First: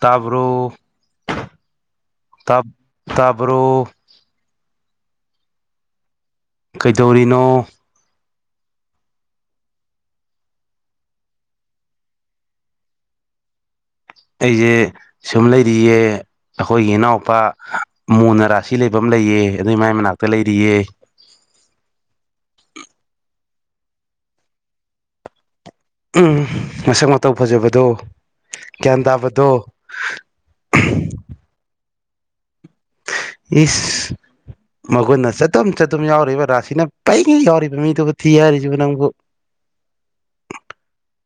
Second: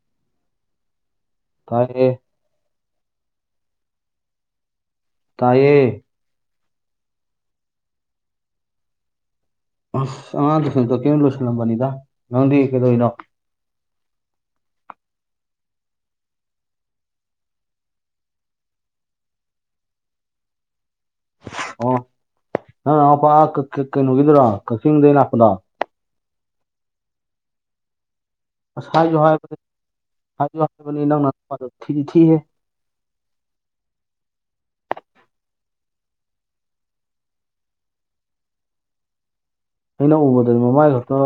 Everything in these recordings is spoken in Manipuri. ꯇꯥꯕ꯭ꯔꯣ ꯐꯥꯏꯦ ꯇꯞ ꯇꯥꯕ꯭ꯔꯣ ꯇꯥꯏꯌꯦ ꯀꯩꯗꯧꯔꯤꯅꯣ ꯑꯁ ꯑꯉꯥꯡ ꯂꯣꯏꯁꯟꯗꯣ ꯀꯩꯅꯣ ꯂꯣꯏꯁꯜꯂꯝꯕꯅꯤꯗ ꯅꯪꯗꯤ ꯀꯩꯗꯧꯔꯤꯅꯣ ꯑꯩꯁꯦ ꯁꯨꯝ ꯂꯩꯔꯤꯌꯦ ꯑꯩꯈꯣꯏꯒꯤ ꯏꯅꯥꯎꯄꯥ ꯃꯨꯅ ꯔꯥꯁꯤ ꯂꯩꯕ ꯑꯃ ꯂꯩꯌꯦ ꯑꯗꯨꯏ ꯃꯥꯏ ꯃꯅꯥꯛꯇ ꯂꯩꯔꯤꯌꯦ ꯑꯣ ꯑꯄꯥ ꯀꯩꯅꯣꯒꯤꯗ꯭ꯔꯣ ꯀꯛꯆꯤꯡꯗꯒꯤ ꯂꯥꯛꯄꯗ ꯎ ꯃꯁꯛ ꯃꯇꯧ ꯐꯖꯕꯗꯣ ꯑꯁ ꯒ꯭ꯌꯥꯟ ꯍꯥꯏꯌꯨ ꯇꯥꯕꯗꯣ ꯍꯥꯏꯕꯅꯤ ꯍꯥꯏꯌꯣ ꯍꯥꯏꯕꯅꯤ ꯅꯪꯅ ꯊꯤꯗꯤ ꯊꯤꯍꯦ ꯏꯁ ꯃꯈꯣꯏꯅ ꯆꯗꯨꯝ ꯆꯗꯨꯝ ꯌꯥꯎꯔꯤꯕ ꯔꯥꯁꯤꯅ ꯄꯛꯉꯩ ꯌꯥꯎꯔꯤꯕ ꯃꯤꯗꯨꯕꯨ ꯊꯤ ꯍꯥꯏꯔꯤꯁꯤ ꯅꯪꯕꯨ ꯑꯩꯅ ꯎꯕꯗꯗꯤ ꯃꯃꯥꯏ ꯈꯛꯇ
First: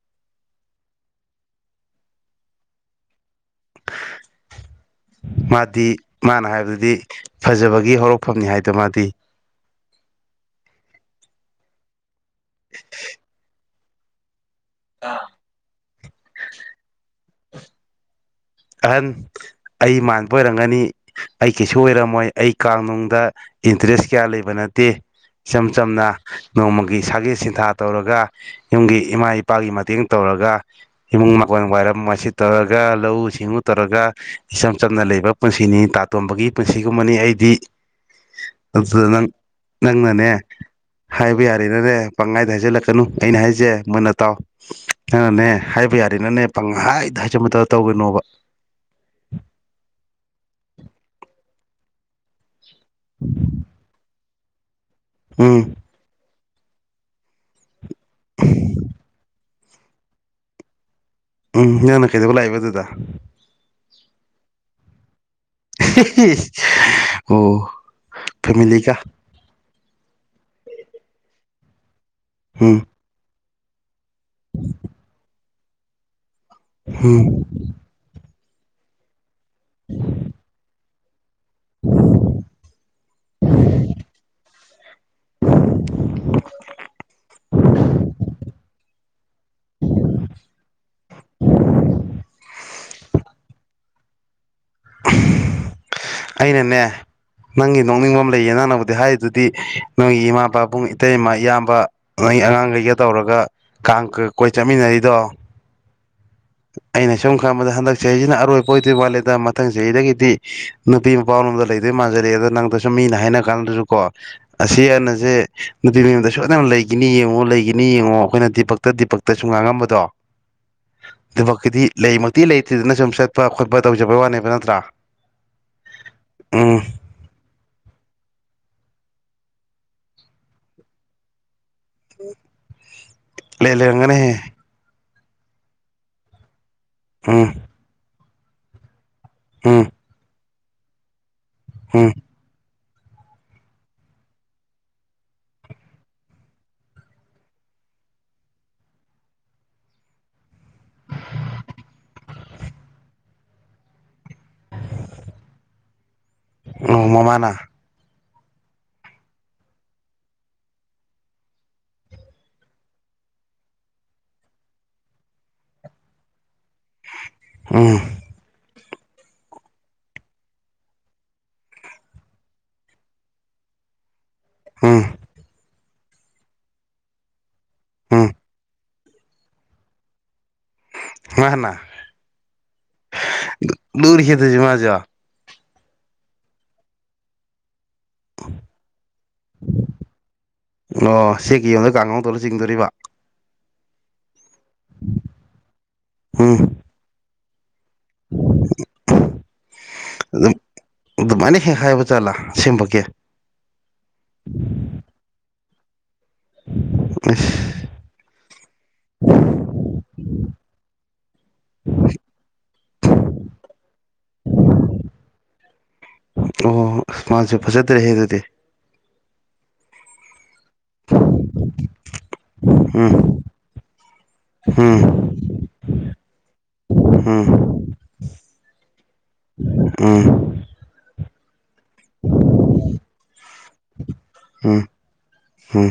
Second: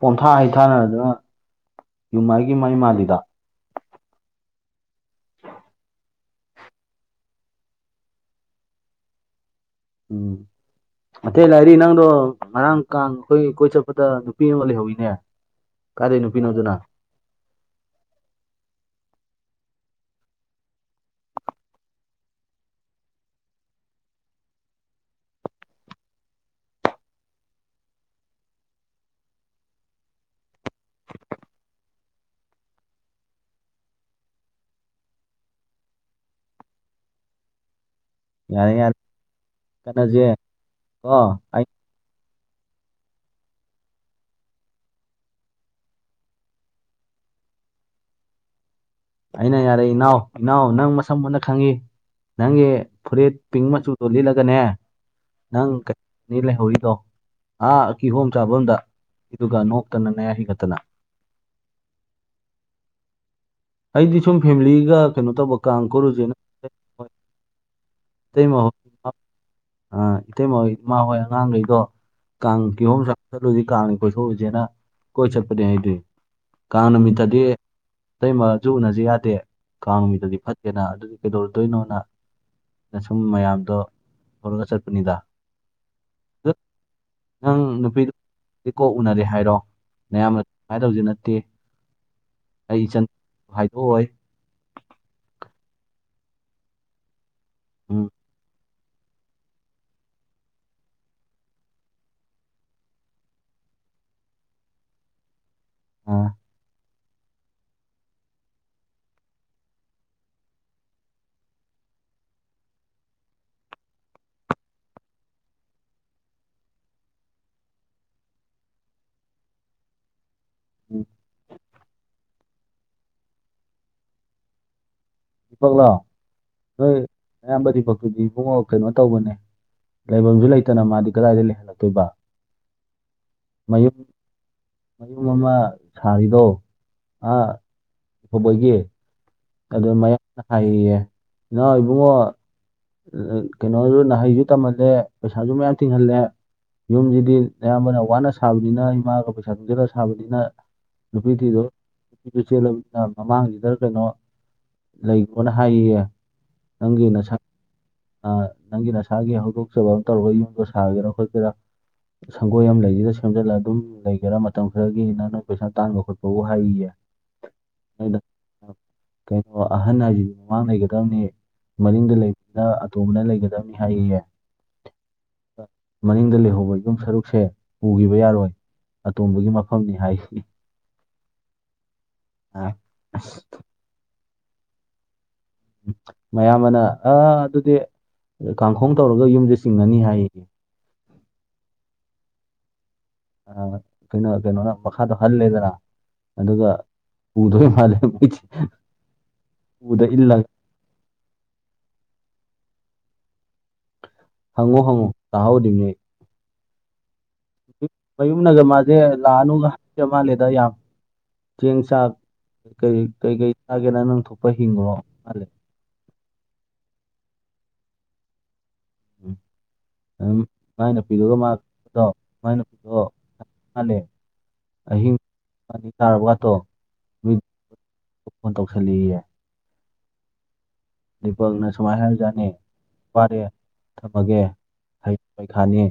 ꯄꯣꯝꯊꯥ ꯍꯩꯊꯥꯅꯔꯗꯅ ꯌꯨꯝꯃꯥꯏꯒꯤ ꯃꯥꯏ ꯃꯥꯜꯂꯤꯗ ꯃꯥꯗꯤ ꯃꯥꯅ ꯍꯥꯏꯕꯗꯨꯗꯤ ꯐꯖꯕꯒꯤ ꯍꯧꯔꯛꯐꯝꯅꯤ ꯍꯥꯏꯗ ꯃꯥꯗꯤ ꯎꯝ ꯑꯇꯩ ꯂꯥꯏꯔꯤ ꯅꯪꯗꯣ ꯉꯔꯥꯡꯀ ꯑꯩꯈꯣꯏ ꯀꯣꯏ ꯆꯠꯄꯗ ꯅꯨꯄꯤ ꯑꯃ ꯂꯩꯍꯧꯋ ꯅꯦ ꯀꯥꯗꯩ ꯅꯨꯄꯤꯅꯣꯗꯨꯅ ꯑꯍꯟ ꯑꯩ ꯃꯥꯟꯕ ꯑꯣꯏꯔꯝꯒꯅꯤ ꯑꯩ ꯀꯩꯁꯨ ꯑꯣꯏꯔꯝꯃꯣꯏ ꯑꯩ ꯀꯅꯨꯡꯗ ꯏꯟꯇꯔꯦꯁ ꯀꯌꯥ ꯂꯩꯕ ꯅꯠꯇꯦ ꯏꯆꯝ ꯆꯝꯅ ꯅꯣꯡꯃꯒꯤ ꯁꯥꯒꯦ ꯁꯤꯟꯊꯥ ꯇꯧꯔꯒ ꯌꯨꯝꯒꯤ ꯏꯃꯥ ꯏꯄꯥꯒꯤ ꯃꯇꯦꯡ ꯇꯧꯔꯒ ꯏꯃꯨꯡ ꯃꯀꯣꯟ ꯋꯥꯏꯔꯝ ꯋꯥꯏꯁꯤꯠ ꯇꯧꯔꯒ ꯂꯧꯁꯤꯡ ꯁꯤꯡꯎ ꯇꯧꯔꯒ ꯏꯆꯝ ꯆꯝꯅ ꯂꯩꯕ ꯄꯨꯟꯁꯤꯅꯤ ꯇꯥꯇꯣꯝꯕꯒꯤ ꯄꯨꯟꯁꯤꯒꯨꯝꯕꯅꯤ ꯑꯩꯗꯤ ꯌꯥꯔꯦ ꯌꯥꯔꯦ ꯑꯗꯨꯗ ꯅꯪ ꯈꯠꯅꯁꯦ ꯅꯪꯅꯅꯦ ꯀꯣ ꯍꯥꯏꯕ ꯑꯩ ꯌꯥꯔꯦꯅꯅꯦ ꯄꯪꯉꯥꯏꯗ ꯍꯥꯏꯖꯜꯂꯛꯀꯅꯨ ꯑꯩꯅ ꯍꯥꯏꯁꯦ ꯃꯣꯏꯟꯅ ꯇꯥꯎ ꯅꯪꯅꯦ ꯍꯥꯏꯕ ꯌꯥꯔꯦꯅꯅꯦ ꯄꯪꯍꯥꯏꯗ ꯍꯥꯏꯖꯃꯠꯇ ꯇꯧꯒꯣꯏꯅꯣꯕ ꯑꯩꯅ ꯌꯥꯔꯦ ꯏꯅꯥꯎ ꯏꯅꯥꯎ ꯅꯪ ꯃꯁꯝ ꯃꯟꯅ ꯈꯪꯉꯤ ꯅꯪꯒꯤ ꯐꯨꯔꯤꯠ ꯄꯤꯡ ꯃꯆꯨꯗꯣ ꯂꯤꯠꯂꯒꯅꯦ ꯎꯝ ꯅꯪ ꯀꯅꯤ ꯂꯩꯍꯧꯔꯤꯗꯣ ꯑꯥ ꯀꯤꯍꯣꯝ ꯆꯥꯐꯝꯝꯗ ꯑꯗꯨꯒ ꯅꯣꯛꯇꯅ ꯅꯌꯥ ꯍꯤꯡꯒꯠꯇꯅ ꯎꯝ ꯅꯪꯅ ꯀꯩꯗꯧꯕ ꯂꯥꯛꯏꯕ ꯑꯗꯨꯗ ꯑꯩꯗꯤ ꯁꯨꯝ ꯐꯦꯃꯤꯂꯤꯒ ꯀꯩꯅꯣ ꯇꯧꯕ ꯀꯥꯟꯀꯨꯔꯨꯖꯤꯅ ꯑꯣ ꯃꯍ ꯐꯦꯃꯤꯂꯤꯒ ꯑ ꯏꯇꯩꯃꯣꯏ ꯏꯃꯥ ꯍꯣꯏ ꯑꯉꯥꯡꯈꯩꯗꯣ ꯀꯥꯡ ꯎꯝ ꯀꯤꯍꯣꯨꯝ ꯆ ꯆꯠꯂꯨꯗꯤ ꯀꯥꯡꯉꯦ ꯀꯣꯏꯊꯣꯛꯎꯨꯁꯦꯅ ꯀꯣꯏ ꯆꯠꯄꯅꯦ ꯍꯥꯏꯗꯏ ꯀꯥꯡ ꯅꯨꯃꯤꯠꯇꯗꯤ ꯎꯝ ꯑꯇꯩꯃꯁꯨ ꯎꯅꯁꯤ ꯌꯥꯗꯦ ꯀꯥꯡ ꯃꯤꯗꯗꯤ ꯐꯠꯇꯦꯅ ꯑꯗꯨ ꯀꯩꯗꯧꯔꯛꯇꯣꯏꯅꯣꯅ ꯁꯨꯝ ꯃꯌꯥꯝꯗꯣ ꯄꯨꯔꯒ ꯆꯠꯄꯅꯤꯗ ꯑ ꯑꯪ ꯅꯨꯄꯤ ꯏ ꯀꯣꯛ ꯎꯅꯔꯦ ꯍꯥꯏꯔꯣ ꯅꯌꯥꯝꯅ ꯀꯨꯃꯥꯏꯅ ꯇꯧꯁꯨ ꯅꯠꯇꯦ ꯑꯩ ꯏꯆꯟ ꯍꯥꯏꯗꯣꯛꯑꯣ ꯑꯩꯅꯅꯦ ꯅꯪꯒꯤ ꯎꯝ ꯅꯣꯛꯅꯤꯡꯕ ꯑꯃ ꯂꯩꯌꯦ ꯅꯪꯅꯕꯨꯗꯤ ꯍꯥꯏꯔꯤꯗꯨꯗꯤ ꯅꯪꯒꯤ ꯏꯃꯥꯄꯥꯕꯨꯡ ꯏꯇꯩꯃꯥ ꯏꯌꯥꯝꯕ ꯅꯪ ꯑꯉꯥꯡꯈꯩꯒ ꯇꯧꯔꯒ ꯀꯥꯡ ꯀꯣꯏ ꯆꯠꯃꯤꯟꯅꯔꯤꯗꯣ ꯑꯥ ꯑꯩꯅ ꯁꯨꯝ ꯈꯪꯕꯗ ꯍꯟꯗꯛ ꯆꯍꯤꯁꯤꯅ ꯑꯔꯣꯏꯕ ꯑꯣꯏꯗꯣꯏ ꯋꯥꯠꯂꯦꯗ ꯃꯊꯪ ꯆꯍꯤꯗꯒꯤꯗꯤ ꯅꯨꯄꯤ ꯃꯄꯥꯔꯣꯝꯗ ꯂꯩꯗꯣꯏ ꯃꯥꯟꯖꯂꯑꯦꯗ ꯅꯪꯗꯁꯨꯨꯝ ꯃꯤꯅ ꯍꯥꯏꯅ ꯀꯥꯟꯗꯁꯨ ꯀꯣ ꯑꯁꯤ ꯑꯅꯁꯦ ꯅꯨꯡꯇꯤ ꯅꯨꯌꯨꯝꯗ ꯁꯣꯏꯗꯅ ꯂꯩꯈꯤꯅꯤ ꯌꯦꯡꯉꯣ ꯂꯩꯈꯤꯅꯤ ꯌꯦꯡꯉꯣ ꯑꯩꯈꯣꯏꯅ ꯗꯤꯄꯛꯇ ꯗꯤꯄ ꯇꯁꯨ ꯉꯥꯡꯉꯝꯕꯗꯣ ꯎꯝ ꯑꯗꯨꯃꯛꯀꯤꯗꯤ ꯂꯩꯃꯛꯇꯤ ꯂꯩꯇ꯭ꯦꯗꯅ ꯁꯨꯝ ꯆꯠꯄ ꯈꯣꯠꯄ ꯇꯧꯖꯕꯩ ꯋꯥꯅꯦꯕ ꯅꯠꯇ꯭ꯔꯥ ꯗꯤꯄꯛꯂꯣ ꯎꯝ ꯅꯣꯏ ꯑꯌꯥꯝꯕ ꯗꯤꯄꯛꯇꯨꯗꯤ ꯏꯕꯨꯡꯉ ꯀꯩꯅꯣ ꯇꯧꯕꯅꯦ ꯂꯩꯐꯝꯁꯨ ꯂꯩꯇꯅ ꯃꯥꯗꯤ ꯀꯗꯥꯏꯗ ꯂꯩꯍꯜꯂꯛꯇꯣꯏꯕ ꯂꯩ ꯃꯌꯨꯝ ꯂꯩꯔꯝꯒꯅꯤꯍꯦ ꯃꯌꯨꯝ ꯑꯃ ꯁꯥꯔꯤꯗꯣ ꯎꯝ ꯑꯐꯧꯕꯒꯤ ꯎꯝ ꯑꯗ ꯃꯌꯥꯝꯅ ꯍꯥꯏꯌꯦ ꯌꯦ ꯏꯅꯥꯎ ꯎꯝ ꯏꯕꯨꯡꯉꯣ ꯀꯩꯅꯣꯁꯨ ꯍꯩꯁꯨ ꯇꯝꯍꯜꯂꯦ ꯄꯩꯁꯥꯁꯨ ꯃꯌꯥꯝ ꯊꯤꯡꯍꯜꯂꯦ ꯌꯨꯝꯁꯤꯗꯤ ꯅꯌꯥꯝꯕꯅ ꯋꯥꯅ ꯁꯥꯕꯅꯤꯅ ꯏꯃꯥꯒ ꯄꯩꯁꯥ ꯇꯅꯨꯡꯁꯤꯜꯂꯒ ꯁꯥꯕꯅꯤꯅ ꯅꯨꯄꯤ ꯊꯤꯗꯣ ꯅꯨꯄꯤ ꯆꯦꯜꯂꯕꯅꯤꯅ ꯃꯃꯥꯡꯁꯤꯗ ꯀꯩꯅꯣ ꯂꯩꯈꯣꯅ ꯍꯥꯏꯌꯦ ꯌꯦ ꯅꯪꯒꯤ ꯑꯣ ꯅ ꯁꯛ ꯃꯃꯥꯅ ꯅꯪꯒꯤ ꯅꯁꯥꯒꯤ ꯍꯧꯗꯣꯛꯆꯕ ꯑꯃ ꯇꯧꯔꯒ ꯌꯨꯝꯗꯣ ꯁꯥꯒꯦꯔꯥ ꯈꯣꯠꯀꯦꯔꯥ ꯁꯪꯒꯣꯏ ꯑꯃ ꯂꯩꯁꯤꯗ ꯁꯦꯝꯖꯤꯜꯂ ꯑꯗꯨꯝ ꯂꯩꯒꯦꯔꯥ ꯃꯇꯝ ꯈꯔꯒꯤꯅ ꯅꯣꯏ ꯄꯩꯁꯥ ꯇꯥꯟꯕ ꯈꯣꯠꯄꯕꯨ ꯍꯥꯏꯌꯦ ꯌꯦ ꯑꯝ ꯀꯩꯅꯣ ꯑꯍꯟ ꯍꯥꯏꯁꯤꯗꯤ ꯃꯃꯥꯡ ꯂꯩꯒꯗꯕꯅꯤ ꯃꯅꯤꯡꯗ ꯂꯩꯕ ꯅ ꯑꯇꯣꯝꯕꯅ ꯂꯩꯒꯗꯕꯅꯤ ꯍꯥꯏꯌꯦꯌꯦ ꯎꯝ ꯃꯅꯤꯡꯗ ꯂꯩꯍꯧꯕ ꯌꯨꯝ ꯁꯔꯨꯛꯁꯦ ꯄꯨꯈꯤꯕ ꯎꯝ ꯌꯥꯔꯣꯏ ꯑꯇꯣꯝꯕꯒꯤ ꯃꯐꯝꯅꯤ ꯍꯥꯏꯌꯦ ꯃꯅꯥ ꯑ ꯑꯁ ꯂꯨꯔꯦꯍꯦ ꯑꯗꯨꯁꯨ ꯃꯖꯨ ꯃꯌꯥꯝ ꯕꯅ ꯑ ꯑꯗꯨꯗꯤ ꯀꯥꯡꯈꯣꯡ ꯇꯧꯔꯒ ꯌꯨꯝꯁꯤ ꯆꯤꯡꯉꯅꯤ ꯍꯥꯏꯌꯦꯌꯦ ꯑꯣ ꯆꯦꯜꯀꯤ ꯌꯨꯝꯗꯥ ꯀꯥꯡꯍꯧ ꯇꯧꯔ ꯆꯤꯡꯗꯣꯔꯤꯕ ꯀꯩꯅꯣ ꯀꯩꯅꯣꯅ ꯃꯈꯥꯗꯣ ꯍꯜꯂꯦꯗꯅ ꯎꯝ ꯑꯗꯨꯒ ꯄꯨꯗꯣꯏ ꯃꯥꯜꯂꯦ ꯑꯃꯨꯛ ꯎꯗ ꯏꯂ ꯑꯗꯨꯝ ꯑꯗꯨꯃꯥꯏꯅ ꯍꯦꯛ ꯍꯥꯏꯕ ꯆꯠꯂꯥ ꯑꯁꯦꯡꯕꯀꯤ ꯍꯪꯉꯣ ꯍꯪꯉꯣ ꯇꯍꯧꯔꯤꯃꯦ ꯑꯁ ꯃꯌꯨꯝꯅꯒ ꯃꯥꯁꯦ ꯂꯥꯛꯑꯅꯨꯒ ꯍꯥꯏ ꯃꯥꯜꯂꯦꯗ ꯌꯥꯝ ꯆꯦꯡ ꯆꯥꯛ ꯀ ꯀꯩꯀꯩ ꯆꯥꯒꯦꯅ ꯅꯪꯊꯣꯛꯄ ꯍꯤꯡꯈ꯭ꯔꯣ ꯃꯥꯜꯂꯦ ꯑꯣ ꯑꯁ ꯃꯥꯁꯨ ꯐꯖꯗ꯭ꯔꯦꯍꯦ ꯑꯗꯨꯗꯤ ꯑꯝ ꯎꯝ [unintelligible] ꯎꯝ ꯑꯍꯤꯡ ꯑꯅꯤ ꯇꯥꯔꯕꯒꯗꯣ ꯃꯤ ꯎꯝ ꯐꯣꯟ ꯇꯧꯁꯜꯂꯦꯌꯦ ꯎꯝ ꯗꯤꯄꯛꯅ ꯁꯨꯃꯥꯏ ꯍꯥꯏꯕꯖꯥꯠꯅꯦ ꯃꯥꯗꯤ ꯊꯝꯃꯒꯦ ꯎꯝ ꯄꯩꯈꯥꯅꯤ ꯎꯝ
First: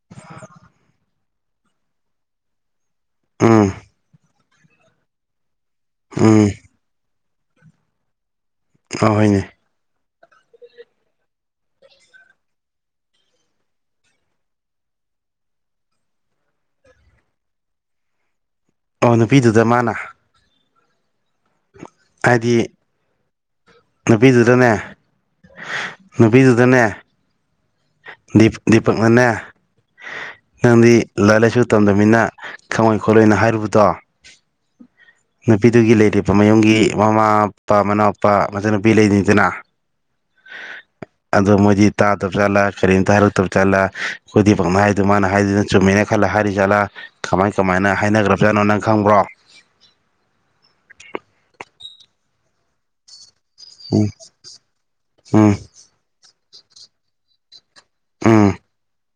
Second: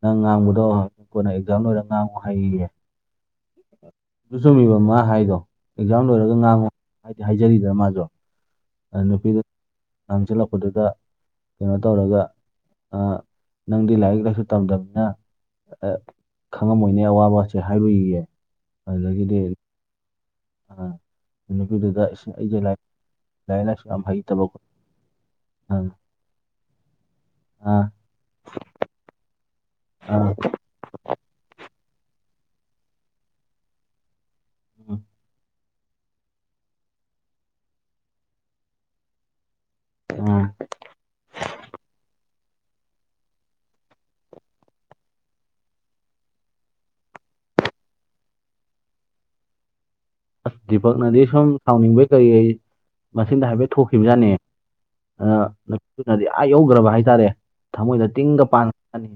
ꯅꯪ ꯉꯥꯡꯕꯗꯣ ꯀꯣꯟꯅ ꯑꯦꯛꯖꯥꯝ ꯂꯣꯏꯔꯒ ꯉꯥꯡꯉꯨ ꯍꯥꯏꯌꯦꯌꯦ ꯎꯝ ꯆꯨꯝꯁꯨ ꯆꯨꯝꯃꯤꯕ ꯑꯃ ꯍꯥꯏꯗꯣ ꯑꯦꯛꯖꯥꯝ ꯂꯣꯏꯔꯒ ꯎꯝ ꯉꯥꯡꯉꯣ ꯍꯥꯏꯗꯤ ꯍꯥꯏꯖꯔꯤꯗꯅ ꯃꯥꯁꯨ ꯑ ꯅꯨꯄꯤꯗꯨ ꯍꯣꯏꯅꯦ ꯉꯡꯖꯜꯂꯛꯄꯗꯨꯗ ꯀꯩꯅꯣ ꯇꯧꯔꯒ ꯅꯪꯗꯤ ꯂꯥꯏꯔꯤꯛ ꯂꯥꯏꯁꯨ ꯇꯝꯗꯕꯅꯤꯅ ꯈꯪꯉꯝꯃꯣꯏꯅꯦ ꯑꯋꯥꯕꯒꯁꯦ ꯍꯥꯏꯔꯨꯏꯌꯦ ꯑꯣ ꯅꯨꯄꯤꯗꯨꯗ ꯃꯥꯅ ꯑꯥ ꯅꯨꯄꯤꯗꯨꯗ ꯏꯁ ꯍꯥꯏꯗꯤ ꯑꯩꯁꯦ ꯂꯥꯏꯔꯤ ꯂꯥꯏꯔꯤꯛ ꯂꯥꯏꯁꯨ ꯌꯥꯝ ꯍꯩꯇꯕꯀꯣ ꯅꯨꯄꯤꯗꯨꯗꯅꯦ ꯅꯨꯄꯤꯗꯨꯗꯅꯦ ꯑ ꯗꯤꯄꯛꯅꯅꯦ ꯑ ꯅꯪꯗꯤ ꯂꯥꯏꯔꯤꯛ ꯂꯥꯏꯁꯨ ꯇꯝꯗꯅꯤꯅ ꯈꯪꯉꯣꯏ ꯈꯣꯠꯂꯣꯏꯅ ꯍꯥꯏꯔꯨꯕꯗꯣ ꯎꯝ ꯅꯨꯄꯤꯗꯨꯒꯤ ꯂꯩꯔꯤꯕ ꯃꯌꯨꯝꯒꯤ ꯃꯃꯥ ꯃꯄꯥ ꯃꯅꯥꯎꯄꯥ ꯃꯆꯟꯅꯨꯄꯤ ꯂꯩꯅꯤꯗꯅ ꯎꯝ ꯑꯗꯣ ꯃꯣꯏꯗꯤ ꯇꯥ ꯇꯞ ꯆꯥꯠꯂꯥ ꯀꯔꯤꯝꯇ ꯍꯥꯏꯔꯛꯇꯞ ꯆꯥꯠꯂꯥ ꯑꯩꯈꯣꯏ ꯗꯥꯄꯛ ꯍꯥꯏꯗꯨ ꯃꯥꯅ ꯍꯥꯏꯗꯨꯅ ꯆꯨꯝꯃꯦꯅ ꯈꯜꯂ ꯍꯥꯏꯔꯤ ꯆꯠꯂꯥ ꯀꯃꯥꯏ ꯀꯃꯥꯏꯅ ꯍꯥꯏꯅꯈ꯭ꯔꯕꯖꯥꯠꯅꯣ ꯅꯪ ꯈꯪꯕ꯭ꯔꯣ ꯑꯁ ꯗꯤꯄꯛꯅꯗꯤ ꯁꯨꯝ ꯁꯥꯎꯅꯤꯡꯕꯩ ꯀꯔꯤꯩ ꯃꯁꯤꯡꯗ ꯍꯥꯏꯐꯦꯠ ꯎꯝ ꯊꯣꯛꯈꯤꯕꯖꯥꯠꯅꯦ ꯎꯝ ꯅꯨꯄꯤꯗꯨꯅꯗꯤ ꯑꯥ ꯌꯧꯈ꯭ꯔꯕ ꯍꯥꯏꯇꯥꯔꯦ ꯊꯃꯣꯏꯗ ꯇꯤꯡꯒ ꯎꯝ ꯄꯥꯟꯈꯅꯤ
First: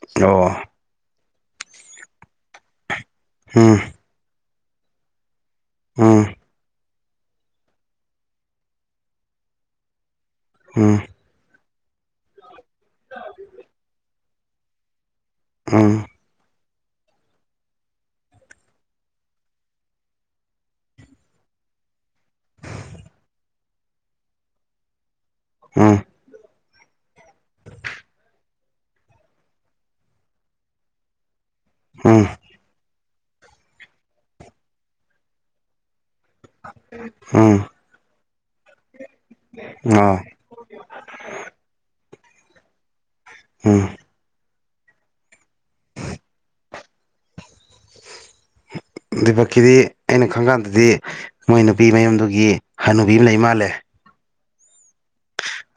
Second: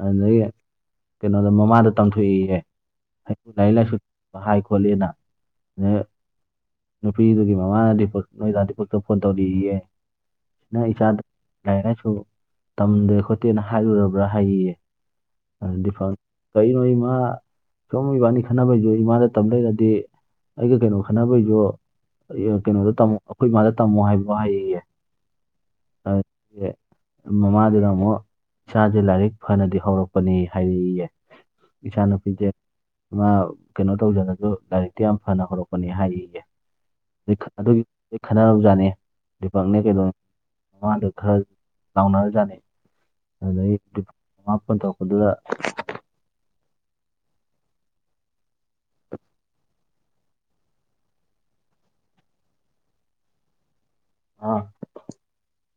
ꯑꯗꯨꯗꯒꯤ ꯑꯣ ꯀꯩꯅꯣꯗ ꯃꯃꯥꯗ ꯇꯝꯊꯣꯛꯏꯌꯦ ꯑꯩꯕꯨ ꯂꯥꯏꯔꯤꯛ ꯎꯝ ꯂꯥꯏꯁꯨ ꯍꯥꯏ ꯈꯣꯠꯂꯤꯅ ꯑ ꯎꯝ ꯅꯨꯄꯤꯗꯨꯒꯤ ꯃꯃꯥꯅꯗꯤ ꯅꯣꯏꯗꯗꯤꯐꯥꯎꯛꯇ ꯐꯣꯟ ꯇꯧꯔꯛꯑꯦꯌꯦ ꯅꯣꯏ ꯎꯝ ꯆꯥꯟꯗ ꯂꯥꯏꯔꯤꯛ ꯂꯥꯏꯁꯨ ꯇꯝꯗꯦ ꯈꯣꯠꯇꯦꯅ ꯍꯥꯏꯔꯨꯔꯕ꯭ꯔꯥ ꯍꯥꯏꯌꯦ ꯑꯗꯨꯗꯤ ꯎꯝ ꯀꯩꯅꯣ ꯏꯃꯥ ꯆꯨꯝ ꯏꯕꯥꯅꯤ ꯈꯪꯅꯁꯦ ꯏꯃꯥ ꯃꯇꯝꯗꯗꯤ ꯑꯩꯒ ꯀꯩꯅꯣ ꯈꯟꯅꯕꯩꯁꯨ ꯀꯩꯅꯣꯗ ꯇꯝꯃꯣ ꯑꯩꯈꯣꯏ ꯃꯥꯥꯗ ꯇꯝꯃꯣ ꯍꯥꯏꯕꯣ ꯍꯥꯏꯌꯦ ꯑꯥ ꯃꯃꯥꯗꯨꯅ ꯑꯃꯨꯛ ꯏꯁꯥꯁꯦ ꯂꯥꯏꯔꯤꯛ ꯐꯅꯗꯤ ꯍꯧꯔꯛꯄꯅꯤ ꯍꯥꯏꯌꯦꯌꯦ ꯏꯆꯥꯅꯨꯄꯤꯁꯦ ꯃꯥ ꯇꯧꯖꯅꯁꯨ ꯂꯥꯏꯔꯤꯛꯇꯤ ꯌꯥꯝ ꯐꯅ ꯍꯧꯔꯛꯄꯅꯤ ꯍꯥꯏꯌꯦꯌꯦ ꯎꯝ ꯑꯗꯨꯒꯤ ꯈꯟꯅꯔꯔꯕꯖꯥꯠꯅꯤ ꯄꯛꯅꯦ ꯎꯝ ꯀꯩꯩꯅꯣꯅꯦ ꯑꯣ ꯃꯉꯥꯡꯗ ꯈꯔ ꯂꯥꯎꯅꯔꯖꯥꯠꯅꯤ ꯎꯝ ꯑꯗꯨꯗꯒꯤ ꯅꯨ ꯃꯉꯥꯄꯟ ꯇꯧꯔꯛꯄꯗꯨꯗ ꯑꯗꯨꯕꯛꯀꯤꯗꯤ ꯑꯩꯅ ꯈꯪ ꯀꯥꯟꯗꯗꯤ ꯃꯣꯏ ꯅꯨꯄꯤ ꯃꯌꯨꯝꯗꯨꯒꯤ ꯍꯟꯅꯨꯕꯤ ꯑꯃ ꯂꯩ ꯃꯥꯜꯂꯦ ꯑꯥ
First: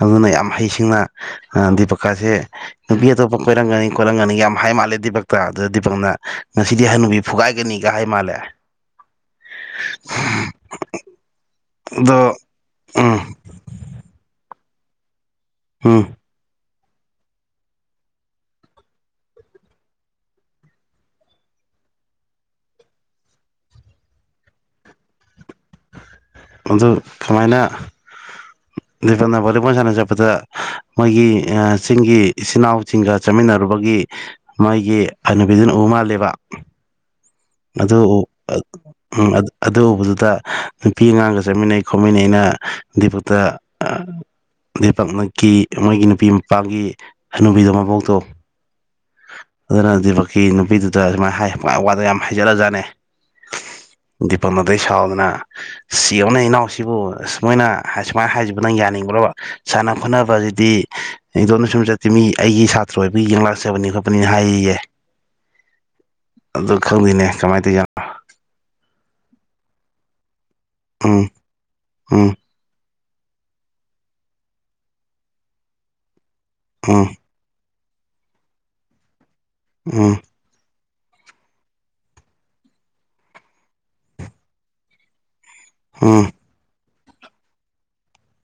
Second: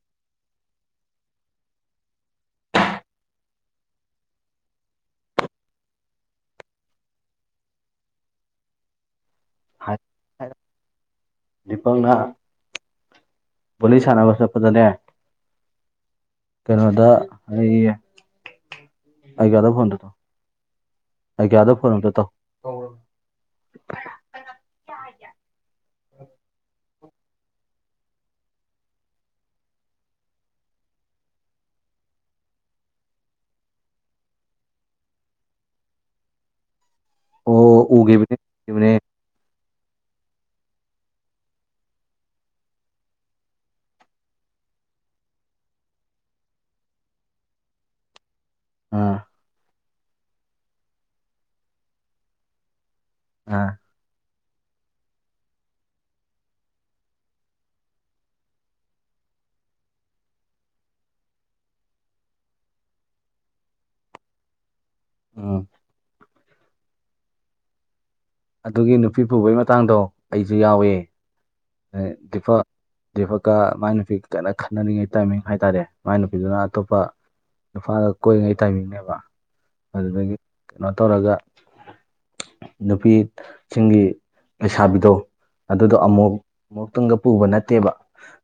ꯑꯗꯨꯅ ꯌꯥꯝ ꯍꯩꯁꯤꯡꯅ ꯗꯤꯄꯛꯀꯥꯁꯦ ꯅꯨꯄꯤ ꯑꯇꯣꯞꯄ ꯀꯣꯏꯔꯝꯒꯅꯤ ꯀꯣꯏꯔꯝꯒꯅꯤ ꯌꯥꯝ ꯍꯥꯏ ꯃꯥꯜꯂꯦ ꯗꯤꯄꯛꯇ ꯑꯗꯨꯗ ꯗꯤꯄꯛꯅ ꯉꯁꯤꯗꯤ ꯍꯥꯅꯨꯕꯤ ꯐꯨꯒꯥꯏꯒꯅꯤ ꯀꯍꯥꯏ ꯃꯥꯜꯂꯦ ꯍꯥꯏ ꯗꯣ ꯎꯝ ꯋꯥꯔꯤ ꯁꯥꯟꯅꯕ ꯆꯠꯄꯗꯅꯦ ꯍꯨꯝ ꯀꯩꯅꯣꯗ ꯑꯩꯒꯤ ꯑꯩꯒ꯭ꯌꯥꯗ ꯐꯣꯟꯗ ꯇꯧ ꯑꯩꯒ꯭ꯌꯥꯗ ꯐꯣꯟ ꯑꯃꯇ ꯇꯥꯎ ꯑꯗꯨ ꯀꯃꯥꯏꯅ ꯄꯅ ꯚꯣꯂꯤꯕꯣꯜ ꯁꯥꯟꯅ ꯆꯠꯄꯗ ꯃꯣꯏꯒꯤ ꯆꯤꯡꯒꯤ ꯏꯆꯤꯟꯜ ꯏꯅꯥꯎꯁꯤꯡꯒ ꯆꯠꯃꯤꯟꯅꯔꯨꯕꯒꯤ ꯃꯥꯥꯏꯒꯤ ꯍꯅꯨꯕꯤꯗꯨꯅ ꯎ ꯃꯥꯜꯂꯦꯕ ꯑꯣ ꯑꯗꯨ ꯎ ꯎꯒꯤꯕꯅꯦ ꯎꯒꯤꯕꯅꯦ ꯑꯗꯨ ꯎꯕꯗꯨꯗ ꯅꯨꯄꯤ ꯑꯉꯥꯡꯒ ꯆꯠꯃꯤꯟꯅꯩ ꯈꯣꯠꯃꯤꯟꯅꯩ ꯑꯩꯅ ꯐꯛꯇ ꯎꯝ ꯑ ꯄꯛꯅꯀꯤ ꯃꯣꯏꯒꯤ ꯅꯨꯄꯤ ꯃꯄꯥꯒꯤ ꯍꯟꯅꯨꯕꯤꯗꯣ ꯃꯕꯣꯛꯇꯣ ꯑꯥ ꯑꯗꯨꯅ ꯗꯤꯄꯛꯀꯤ ꯅꯨꯄꯤꯗꯨꯗ ꯁꯨꯃꯥꯏꯅ ꯍꯥꯏ ꯋꯥꯗ ꯌꯥꯝ ꯍꯥꯏꯖꯔꯂꯖꯥꯠꯅꯦ ꯑ ꯗꯤꯄꯛꯅ ꯑꯗꯩ ꯁꯥꯎꯗꯅ ꯁꯤ ꯌꯦꯡꯉꯨꯅꯦ ꯏꯅꯥꯎꯁꯤꯕꯨ ꯑ ꯃꯣꯏꯅ ꯁꯨꯃꯥꯏꯅ ꯍꯥꯏꯖꯕꯅꯪ ꯌꯥꯅꯤꯡꯕ꯭ꯔꯕ ꯁꯥꯟꯅ ꯈꯣꯠꯅꯕꯁꯤꯗꯤ ꯑꯩꯗꯣꯅ ꯁꯨꯝ ꯆꯠꯇꯦ ꯃꯤ ꯑꯩꯒꯤ ꯁꯥꯇ꯭ꯔ ꯑꯣꯏꯕꯒꯤ ꯌꯦꯡꯂꯛꯆꯕꯅꯤ ꯈꯣꯠꯄꯅꯤꯅ ꯍꯥꯏꯔꯤꯌꯦ ꯎꯝ ꯈꯪꯗꯦꯅꯦ ꯀꯃꯥꯏꯅ ꯇꯧ ꯖꯥꯠꯅꯣ ꯑꯗꯨꯒꯤ ꯅꯨꯄꯤ ꯄꯨꯕꯒꯤ ꯃꯇꯥꯡꯗꯣ ꯑꯩꯁꯨ ꯌꯥꯎꯋꯦ ꯎꯝ ꯎꯝ ꯗꯤꯄꯛ ꯑꯐꯀ ꯃꯥꯏ ꯅꯨꯄꯤꯒ ꯀꯟꯅ ꯈꯠꯟꯅꯔꯤꯉꯩ ꯇꯥꯏꯃꯤꯡ ꯍꯥꯏ ꯇꯥꯔꯦ ꯃꯥꯏ ꯅꯨꯄꯤꯗꯨꯅ ꯑꯇꯣꯞꯄ ꯎꯝ ꯏꯝꯐꯥꯜꯗ ꯀꯣꯏꯉꯩ ꯇꯥꯏꯃꯤꯡꯅꯦꯕ ꯎꯝ ꯑꯗꯨꯗꯒꯤ ꯀꯩꯅꯣ ꯇꯧꯔꯒ ꯅꯨꯄꯤꯁꯤꯡꯒꯤ ꯂꯩꯁꯥꯕꯤꯗꯣ ꯑꯗꯨꯗꯣ ꯎꯝ ꯑꯃꯨꯛ ꯑꯃꯨꯛꯇꯪꯗ ꯄꯨꯕ ꯅꯠꯇꯦꯕ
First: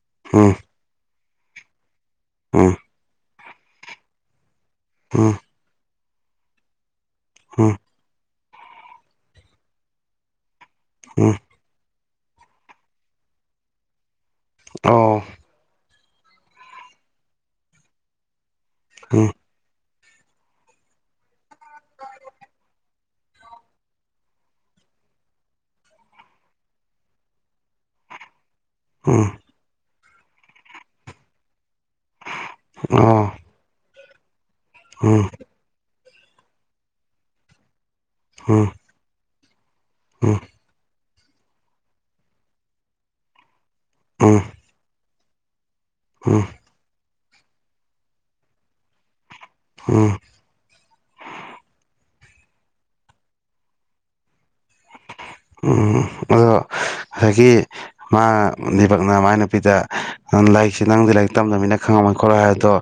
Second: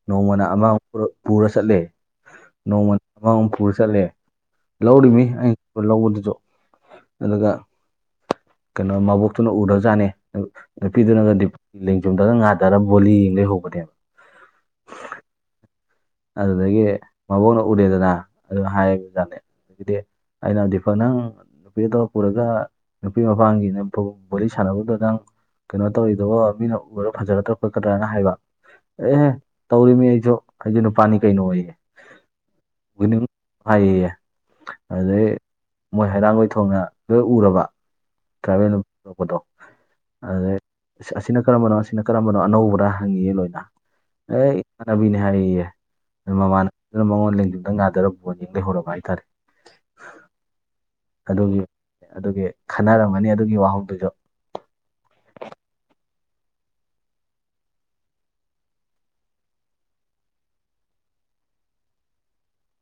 ꯅꯣꯡꯃꯅ ꯎꯝ ꯑꯃꯃꯨꯛ ꯄꯨꯔ ꯆꯠꯂꯦ ꯎꯝ ꯅꯣꯡꯃ ꯑꯃꯃꯨ ꯄꯨꯔ ꯆꯠꯂꯦ ꯂꯧꯔꯤꯃꯤ ꯎꯝ ꯑꯩ ꯂꯧꯕꯗꯨꯁꯨ ꯑꯗꯨꯒ ꯎꯝ ꯀꯩꯅꯣ ꯃꯕꯣꯛꯇꯨꯅ ꯎꯔ ꯖꯅꯤ ꯎꯝ ꯅꯨꯄꯤꯗꯨꯅꯒꯗꯤ ꯂꯦꯡꯖꯨꯝꯗꯒ ꯉꯥꯗꯔ ꯕꯣꯂꯤ ꯌꯦꯡ ꯂꯩꯍꯧꯕꯅꯦꯕ ꯑꯣ ꯑꯗꯨꯗꯒꯤ ꯃꯕꯣꯛꯅ ꯎꯔꯦꯗꯅ ꯑꯗꯨ ꯎꯝ ꯍꯥꯏꯕꯖꯠꯅꯤ ꯗꯤ ꯑꯩꯅ ꯗꯤꯄꯥꯛ ꯅꯪ ꯅꯨꯄꯤꯗꯣ ꯄꯨꯔꯒ ꯅꯨꯄꯤ ꯃꯄꯥꯡꯒꯤ ꯅꯦꯝꯚꯣꯛ ꯋꯥꯔꯤ ꯁꯥꯟꯅꯕꯗꯨ ꯅꯪ ꯀꯩꯅꯣ ꯇꯧꯔꯤꯗꯨꯕꯣ ꯃꯤꯅ ꯎꯔꯣ ꯐꯖꯒꯗ꯭ꯔꯥ ꯈꯣꯠꯀꯗ꯭ꯔꯥꯅ ꯍꯥꯏꯕ꯫ ꯑꯦꯍꯦ ꯎꯝ ꯇꯧꯔꯤꯃꯤ ꯑꯩꯁꯨ ꯑꯩꯁꯨ ꯅꯨꯄꯥꯅꯤ ꯀꯩꯅꯣ ꯌꯦ ꯑꯣ ꯍꯩꯌꯦꯌꯦ ꯑꯗꯨꯗꯩ ꯎꯝ ꯃꯣꯏ ꯍꯩꯔꯥꯡꯒꯣꯏ ꯊꯣꯡꯅ ꯂꯣꯏ ꯎꯔꯕ꯫ ꯎꯝ ꯇꯔꯥꯏꯕꯦꯜ [unintelligible] ꯎꯝ ꯑꯗꯨꯗꯩꯩ ꯑꯁꯤꯅ ꯀꯔꯝꯕꯅꯣ ꯑꯁꯤꯅ ꯀꯔꯝꯕꯅꯣ ꯑꯅꯧꯕꯔ ꯍꯪꯉꯤꯌꯦ ꯂꯣꯏꯅ ꯎꯝ ꯑꯦ ꯏꯃꯥꯟꯅꯕꯤꯅꯤ ꯍꯥꯏꯌꯦ꯫ ꯎꯝ ꯃꯃꯥꯟꯅꯕꯤ ꯑꯗꯨꯅ ꯃꯉꯣꯟ ꯂꯦꯡꯖꯨꯝꯗ ꯉꯥꯗꯔ ꯐꯣꯟ ꯌꯦꯡ ꯂꯩꯍꯧꯔꯕ ꯍꯥꯏꯇꯔꯦ꯫ [inaudible] ꯑꯗꯨꯒꯤ ꯑꯗꯨꯒꯤ ꯈꯟꯅꯔꯝꯒꯅꯤ ꯑꯗꯨꯒꯤ ꯋꯥꯍꯧꯗꯨꯁꯨ꯫ ꯎꯝ ꯑꯗꯣ ꯍꯖꯤꯛꯀꯤ ꯃꯥ ꯗꯤꯄꯛꯅ ꯃꯥꯏ ꯅꯨꯄꯤꯗ ꯂꯥꯏꯔꯤꯛꯁꯤ ꯅꯪꯗꯤ ꯂꯥꯏꯔꯤꯛ ꯇꯝꯗꯕꯅꯤꯅ ꯈꯪꯉꯝꯃꯣꯏ ꯈꯣꯠꯂꯣꯏ ꯍꯥꯏꯑꯗꯣ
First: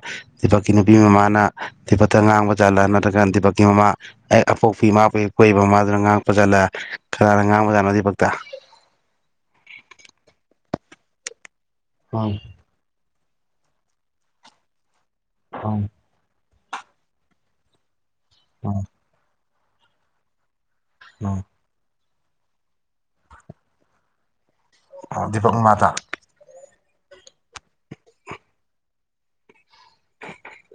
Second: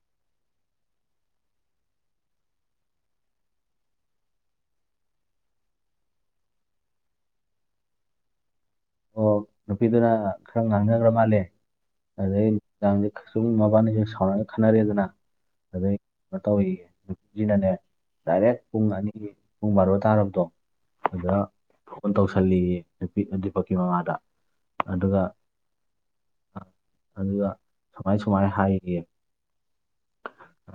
ꯗꯤꯄꯛꯀꯤ ꯅꯨꯄꯤ ꯃꯃꯥꯅ ꯗꯤꯄꯛꯇ ꯉꯥꯡꯕ ꯖꯠꯂ ꯅꯠꯇ꯭ꯔꯒ ꯗꯤꯄꯛꯀꯤ ꯃꯃꯥ꯫ ꯍꯦꯛ ꯑꯄꯣꯛꯄꯤ ꯄꯕꯨ ꯍꯦꯛ ꯄꯣꯛꯏꯕ ꯃꯃꯥꯗꯨꯅ ꯉꯥꯡꯉꯛꯄ ꯖꯠꯂ ꯀꯅꯥꯅ ꯉꯥꯡꯕꯖꯠꯅꯣ ꯗꯤꯄꯛꯇ꯫ ꯑꯣ ꯅꯨꯄꯤꯗꯨꯅ ꯈꯔ ꯉꯥꯡꯅꯒꯔ ꯃꯥꯜꯂꯦ ꯑꯗꯩ [inaudible] ꯃꯕꯥꯅꯤꯁꯦ ꯁꯥꯎꯅꯔꯒ ꯈꯠꯅꯔꯦꯗꯅ ꯑꯗꯩ ꯀꯩꯅꯣ ꯇꯧꯏꯌꯦ ꯅꯨꯄꯤꯁꯤꯅꯅꯦ ꯗꯥꯏꯔꯦꯛ ꯄꯨꯡ ꯑꯅꯤꯒꯤ ꯄꯨꯡ ꯕꯥꯔꯣ ꯇꯥꯔꯕꯗꯣ ꯑꯗꯨꯗ ꯐꯣꯟ ꯇꯧꯁꯜꯂꯤꯌꯦ ꯅꯨꯄꯤ ꯗꯤꯄꯥꯛꯀꯤ ꯃꯃꯥꯗ ꯑꯗꯨꯒ ꯗꯤꯄꯛ ꯃꯃꯥꯗ ꯑꯗꯨꯒ ꯁꯨꯃꯥꯏ ꯁꯨꯃꯥꯏꯅ ꯍꯥꯏꯒꯦ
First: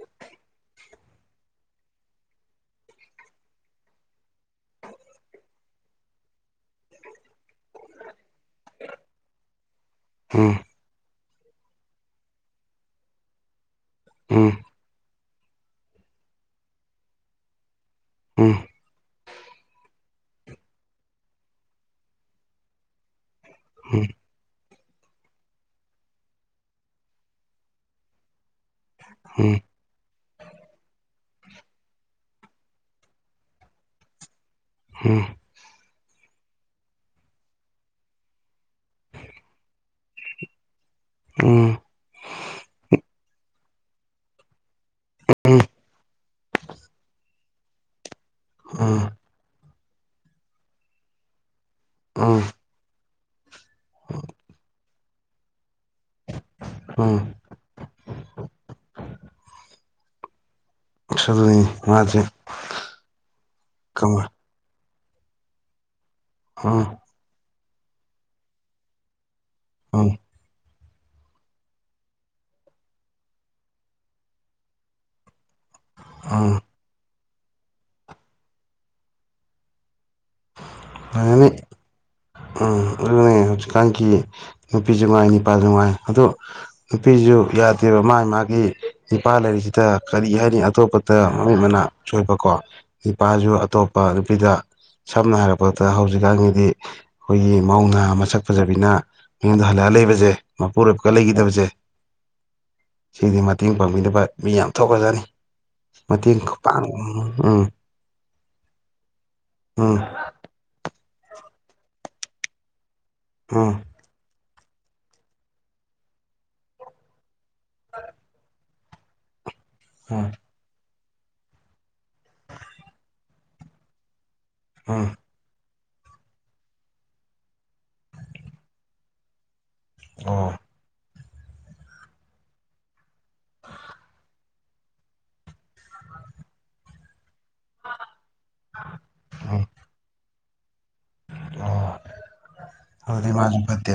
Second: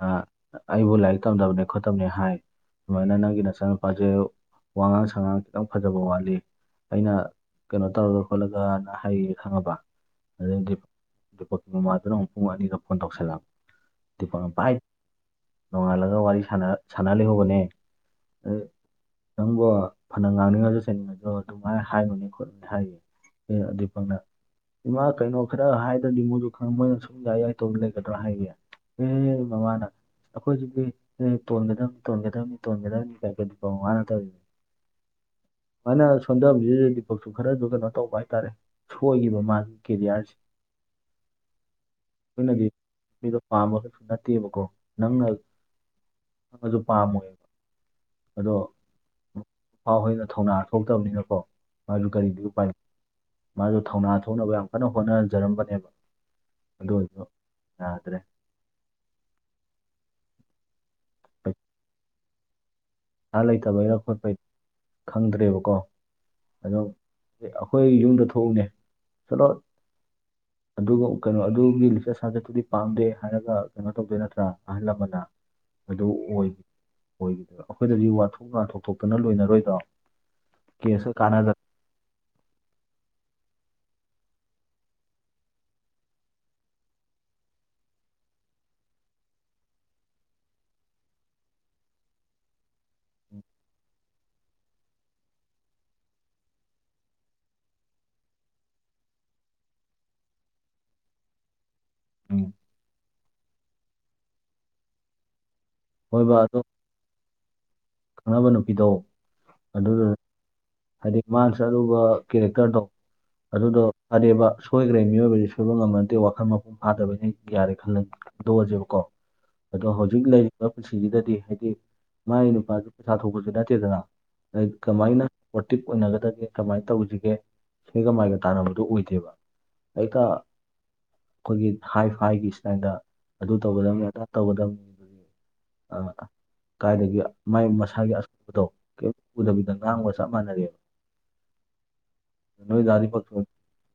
ꯑꯩꯕꯨ ꯂꯥꯏꯔꯤꯛ ꯇꯝꯗꯕꯅꯤ ꯈꯣꯠꯇꯕꯅꯤ ꯍꯥꯏ ꯁꯨꯃꯥꯏꯅ ꯅꯪꯒꯤ ꯅꯆꯥꯅꯨꯄꯥꯖꯦ ꯋꯉꯥꯡ ꯁꯉꯥꯡ ꯈꯤꯇꯪ ꯐꯖꯕ ꯋꯥꯠꯂꯤ ꯑꯩꯅ ꯀꯩꯅꯣ ꯇꯧꯔꯒ ꯈꯣꯠꯂꯒꯅ ꯍꯥꯏꯌꯦ ꯈꯪꯉꯕ ꯎꯝ ꯑꯗꯩꯩꯗꯤ ꯗꯤꯄꯛꯀꯤ ꯃꯃꯥꯗꯨꯅ ꯑꯃꯨꯛ ꯄꯨꯡ ꯑꯅꯤꯗ ꯐꯣꯟ ꯇꯧꯁꯜꯂꯛꯑꯕ ꯗꯤꯄꯛꯅ ꯎꯝ ꯄꯥꯏ ꯅꯣꯡꯉꯥꯜꯂꯒ ꯋꯥꯔꯤ ꯁꯥꯟꯅꯔ ꯁꯟꯅ ꯂꯩꯍꯧꯕꯅꯦ꯫ ꯎꯝ ꯅꯪꯕꯣ ꯐꯅ ꯉꯥꯡꯅꯤꯡꯉꯁꯨ ꯆꯩꯅꯤꯡꯉꯁꯨ ꯑꯗꯨꯃꯥꯏꯅ ꯍꯥꯏꯅꯨꯅꯦ ꯈꯣꯠꯅꯨ ꯍꯥꯏꯅꯦ ꯗꯤꯄꯛꯅ ꯏꯃꯥ ꯀꯩꯅꯣ ꯈꯔ ꯍꯥꯏꯗ꯭ꯔꯗꯤ ꯃꯣꯏꯁꯨ ꯈ ꯃꯣꯏꯅ ꯁꯨꯝ ꯌꯥꯏ-ꯌꯥꯏ ꯇꯧ ꯂꯩꯒꯗ꯭ꯔꯥ ꯍꯥꯏꯌꯦ ꯎꯝ ꯃꯃꯥꯅ ꯑꯩꯈꯣꯏꯁꯤꯗꯤ ꯇꯣꯟꯒꯗꯕꯅꯤ ꯇꯣꯟꯒꯗꯕꯅꯤ ꯇꯣꯟꯒꯗꯕꯅꯤ ꯀꯥꯏ ꯗꯤꯄꯛ ꯃꯃꯥꯅ ꯇꯧꯔꯤꯅꯦ ꯍꯝ꯫ ꯁꯨꯃꯥꯏꯅ ꯁꯣꯟꯗꯕ ꯗꯤꯄꯛꯁꯨ ꯈꯔꯁꯨ ꯀꯩꯅꯣ ꯇꯧꯕ ꯍꯥꯏꯇꯔꯦ ꯁꯣꯏꯈꯤꯕ ꯃꯥꯒꯤ ꯀꯦꯔꯤꯌꯥꯔꯁꯦ꯫ ꯎꯝ꯫ ꯑꯗꯨꯅꯗꯤ ꯃꯤꯗꯣ ꯄꯥꯝꯕ ꯈꯛꯇ ꯅꯠꯇꯦꯕꯀꯣ ꯅꯪꯅ꯫ ꯑꯃꯁꯨ ꯄꯥꯝꯃꯣꯏ ꯑꯗꯣ ꯃꯄꯥ ꯍꯣꯏꯅ ꯊꯧꯅꯥ ꯊꯣꯛꯇꯕꯅꯤꯅꯀꯣ꯫ ꯃꯥꯁꯨ ꯎꯝ ꯀꯔꯤꯗꯤ ꯎꯝ ꯎꯝ ꯎꯄꯥꯏꯂꯩ ꯃꯥꯁꯨ ꯊꯧꯅꯥ ꯊꯣꯛꯅꯕ ꯌꯥꯝ ꯀꯟꯅ ꯍꯣꯠꯅꯖꯔꯝꯕꯅꯦꯕ꯫ ꯑꯗꯨ ꯎꯝ ꯑꯣꯏꯁꯨ ꯌꯥꯗ꯭ꯔꯦ꯫ ꯎꯁ ꯄꯩꯁꯥ ꯑꯗꯨꯅꯤꯅꯦ ꯃꯁꯦ [inaudible] ꯂꯩꯇꯕꯩꯔ ꯈꯣꯠꯄꯩꯔ ꯈꯪꯗ꯭ꯔꯦꯕꯀꯣ ꯑꯗꯣ ꯎꯝ ꯑꯩꯈꯣꯏ ꯌꯨꯝꯗ ꯊꯣꯛꯎꯅꯦ ꯁꯂꯣ [inaudible] ꯑꯗꯨꯒ ꯀꯩꯅꯣ ꯑꯗꯨꯒꯤ ꯂꯤꯆꯠ ꯁꯖꯠꯇꯨꯗꯤ ꯄꯥꯝꯗꯦ ꯍꯥꯏꯔꯒ ꯀꯩꯅꯣ ꯇꯧꯗꯣꯏ ꯅꯠꯇ꯭ꯔ ꯑꯍꯜ ꯂꯃꯟꯅ꯫ ꯑꯗꯨ ꯑꯣꯏ ꯎꯝ ꯑꯣꯏꯈꯤꯗꯕ ꯑꯩꯈꯣꯏꯗꯗꯤ ꯋꯥꯊꯣꯛ ꯂꯥꯟꯊꯣꯛ ꯊꯣꯛꯣꯛꯇꯅ ꯂꯣꯏꯅꯔꯣꯏꯗꯣ ꯀꯦꯁꯀ ꯑꯗꯨꯃꯥꯏꯅ ꯀꯥꯟꯅꯗ꯫ ꯎꯝ꯫ ꯍꯧꯖꯤꯛꯀꯥꯟꯒꯤ ꯅꯨꯄꯤꯁꯨꯅꯨꯡꯉꯥꯏ ꯅꯨꯄꯥꯁꯨꯅꯨꯡꯉꯥꯏ ꯑꯗꯣ ꯅꯨꯄꯤꯁꯨ ꯌꯥꯗꯦꯕ ꯃꯥꯒꯤ ꯃꯥꯒꯤ ꯅꯨꯄꯥ ꯂꯩꯔꯤꯁꯤꯗ ꯀꯔꯤ ꯍꯥꯏꯅꯤ ꯑꯇꯣꯞꯄꯗ ꯃꯃꯤ ꯃꯅꯥ ꯁꯣꯏꯕꯀꯣ ꯅꯨꯄꯥꯁꯨ ꯑꯇꯣꯞꯄ ꯅꯨꯄꯤꯗ ꯁꯝꯅ ꯍꯥꯏꯔꯕꯗ ꯍꯧꯖꯤꯛꯀꯥꯟꯒꯤꯗꯤ ꯑꯩꯈꯣꯏꯒꯤ ꯃꯧꯅꯥ ꯁꯛ ꯐꯖꯕꯤꯅ ꯃꯤꯉꯣꯟꯗ ꯍꯜꯂꯛꯑꯒ ꯂꯩꯕꯁꯦ ꯃꯄꯨꯔꯣꯏꯕꯀ ꯂꯩꯈꯤꯗꯕꯁꯦ ꯎꯝ ꯁꯤꯗꯤ ꯃꯇꯦꯡ ꯄꯥꯡꯕꯤꯅꯕ ꯃꯤ ꯌꯥꯝ ꯊꯣꯛꯈꯔꯥꯖꯅꯤ ꯍꯣꯏ ꯕꯥ ꯃꯇꯦꯡ ꯑꯗꯣ ꯈꯨꯄꯥꯡ ꯎꯝ ꯈꯪꯅꯕ ꯅꯨꯄꯤꯗꯣ ꯎꯝ ꯑꯗꯨꯗꯨ ꯍꯥꯏꯗꯤ [unintelligible] ꯀꯦꯔꯦꯛꯇꯔꯗꯣ ꯎꯝ ꯑꯗꯨꯗꯣ ꯐꯔꯦꯕ ꯁꯣꯏꯈ꯭ꯔꯦ ꯃꯤꯑꯣꯏꯕꯖꯦ ꯁꯣꯏꯕ ꯉꯝꯕꯗꯦ ꯋꯥꯈꯜ ꯃꯄꯨꯡ ꯐꯥꯗꯕꯅꯤ ꯌꯥꯔꯦ ꯈꯟ ꯈꯟꯗꯣꯛꯑꯁꯦꯕꯀꯣ ꯑꯗꯣ ꯍꯧꯖꯤꯛ ꯎꯝ ꯂꯩꯔꯤꯕ ꯄꯨꯟꯁꯤꯁꯤꯗꯗꯤ ꯍꯥꯏꯗꯤ ꯃꯥꯒꯤ ꯅꯨꯄꯥꯁꯨ ꯄꯩꯁꯥ ꯊꯣꯛꯄꯁꯨ ꯅꯠꯇꯦꯗꯅ ꯑꯗ ꯎꯝ ꯀꯃꯥꯏꯅ ꯄꯣꯔꯇꯤꯞ ꯑꯣꯏꯅꯒꯗꯒꯦ ꯀꯃꯥꯏꯅ ꯇꯧꯁꯤꯒꯦ ꯁꯤꯒꯥ ꯃꯥꯏꯒ ꯇꯥꯟꯅꯕꯗꯣ ꯑꯣꯏꯗꯦꯕ ꯍꯦꯛꯇꯥ ꯎꯝ ꯑꯣ ꯑꯩꯈꯣꯏꯒꯤ ꯍꯥꯏ ꯐꯥꯏꯒꯤ ꯏꯁꯇꯥꯏꯜꯗ ꯑꯗꯨ ꯇꯧꯒꯗꯕꯅꯦ ꯑꯗꯥ ꯇꯧꯒꯗꯕꯅꯦ ꯀꯥꯏꯗꯒꯤ ꯃꯥꯏ ꯃꯁꯥꯒꯤ ꯑꯁꯣꯏꯕꯗꯣ ꯀꯥꯌꯦꯝ ꯎꯝ ꯎꯗꯕꯤꯗ ꯉꯥꯡꯕ ꯆꯞ ꯃꯥꯅꯔꯦ ꯑꯣ ꯗꯥ ꯑꯗꯨꯗꯤ ꯗꯤꯄꯛꯁꯨ ꯃꯖꯨ ꯐꯠꯇꯦ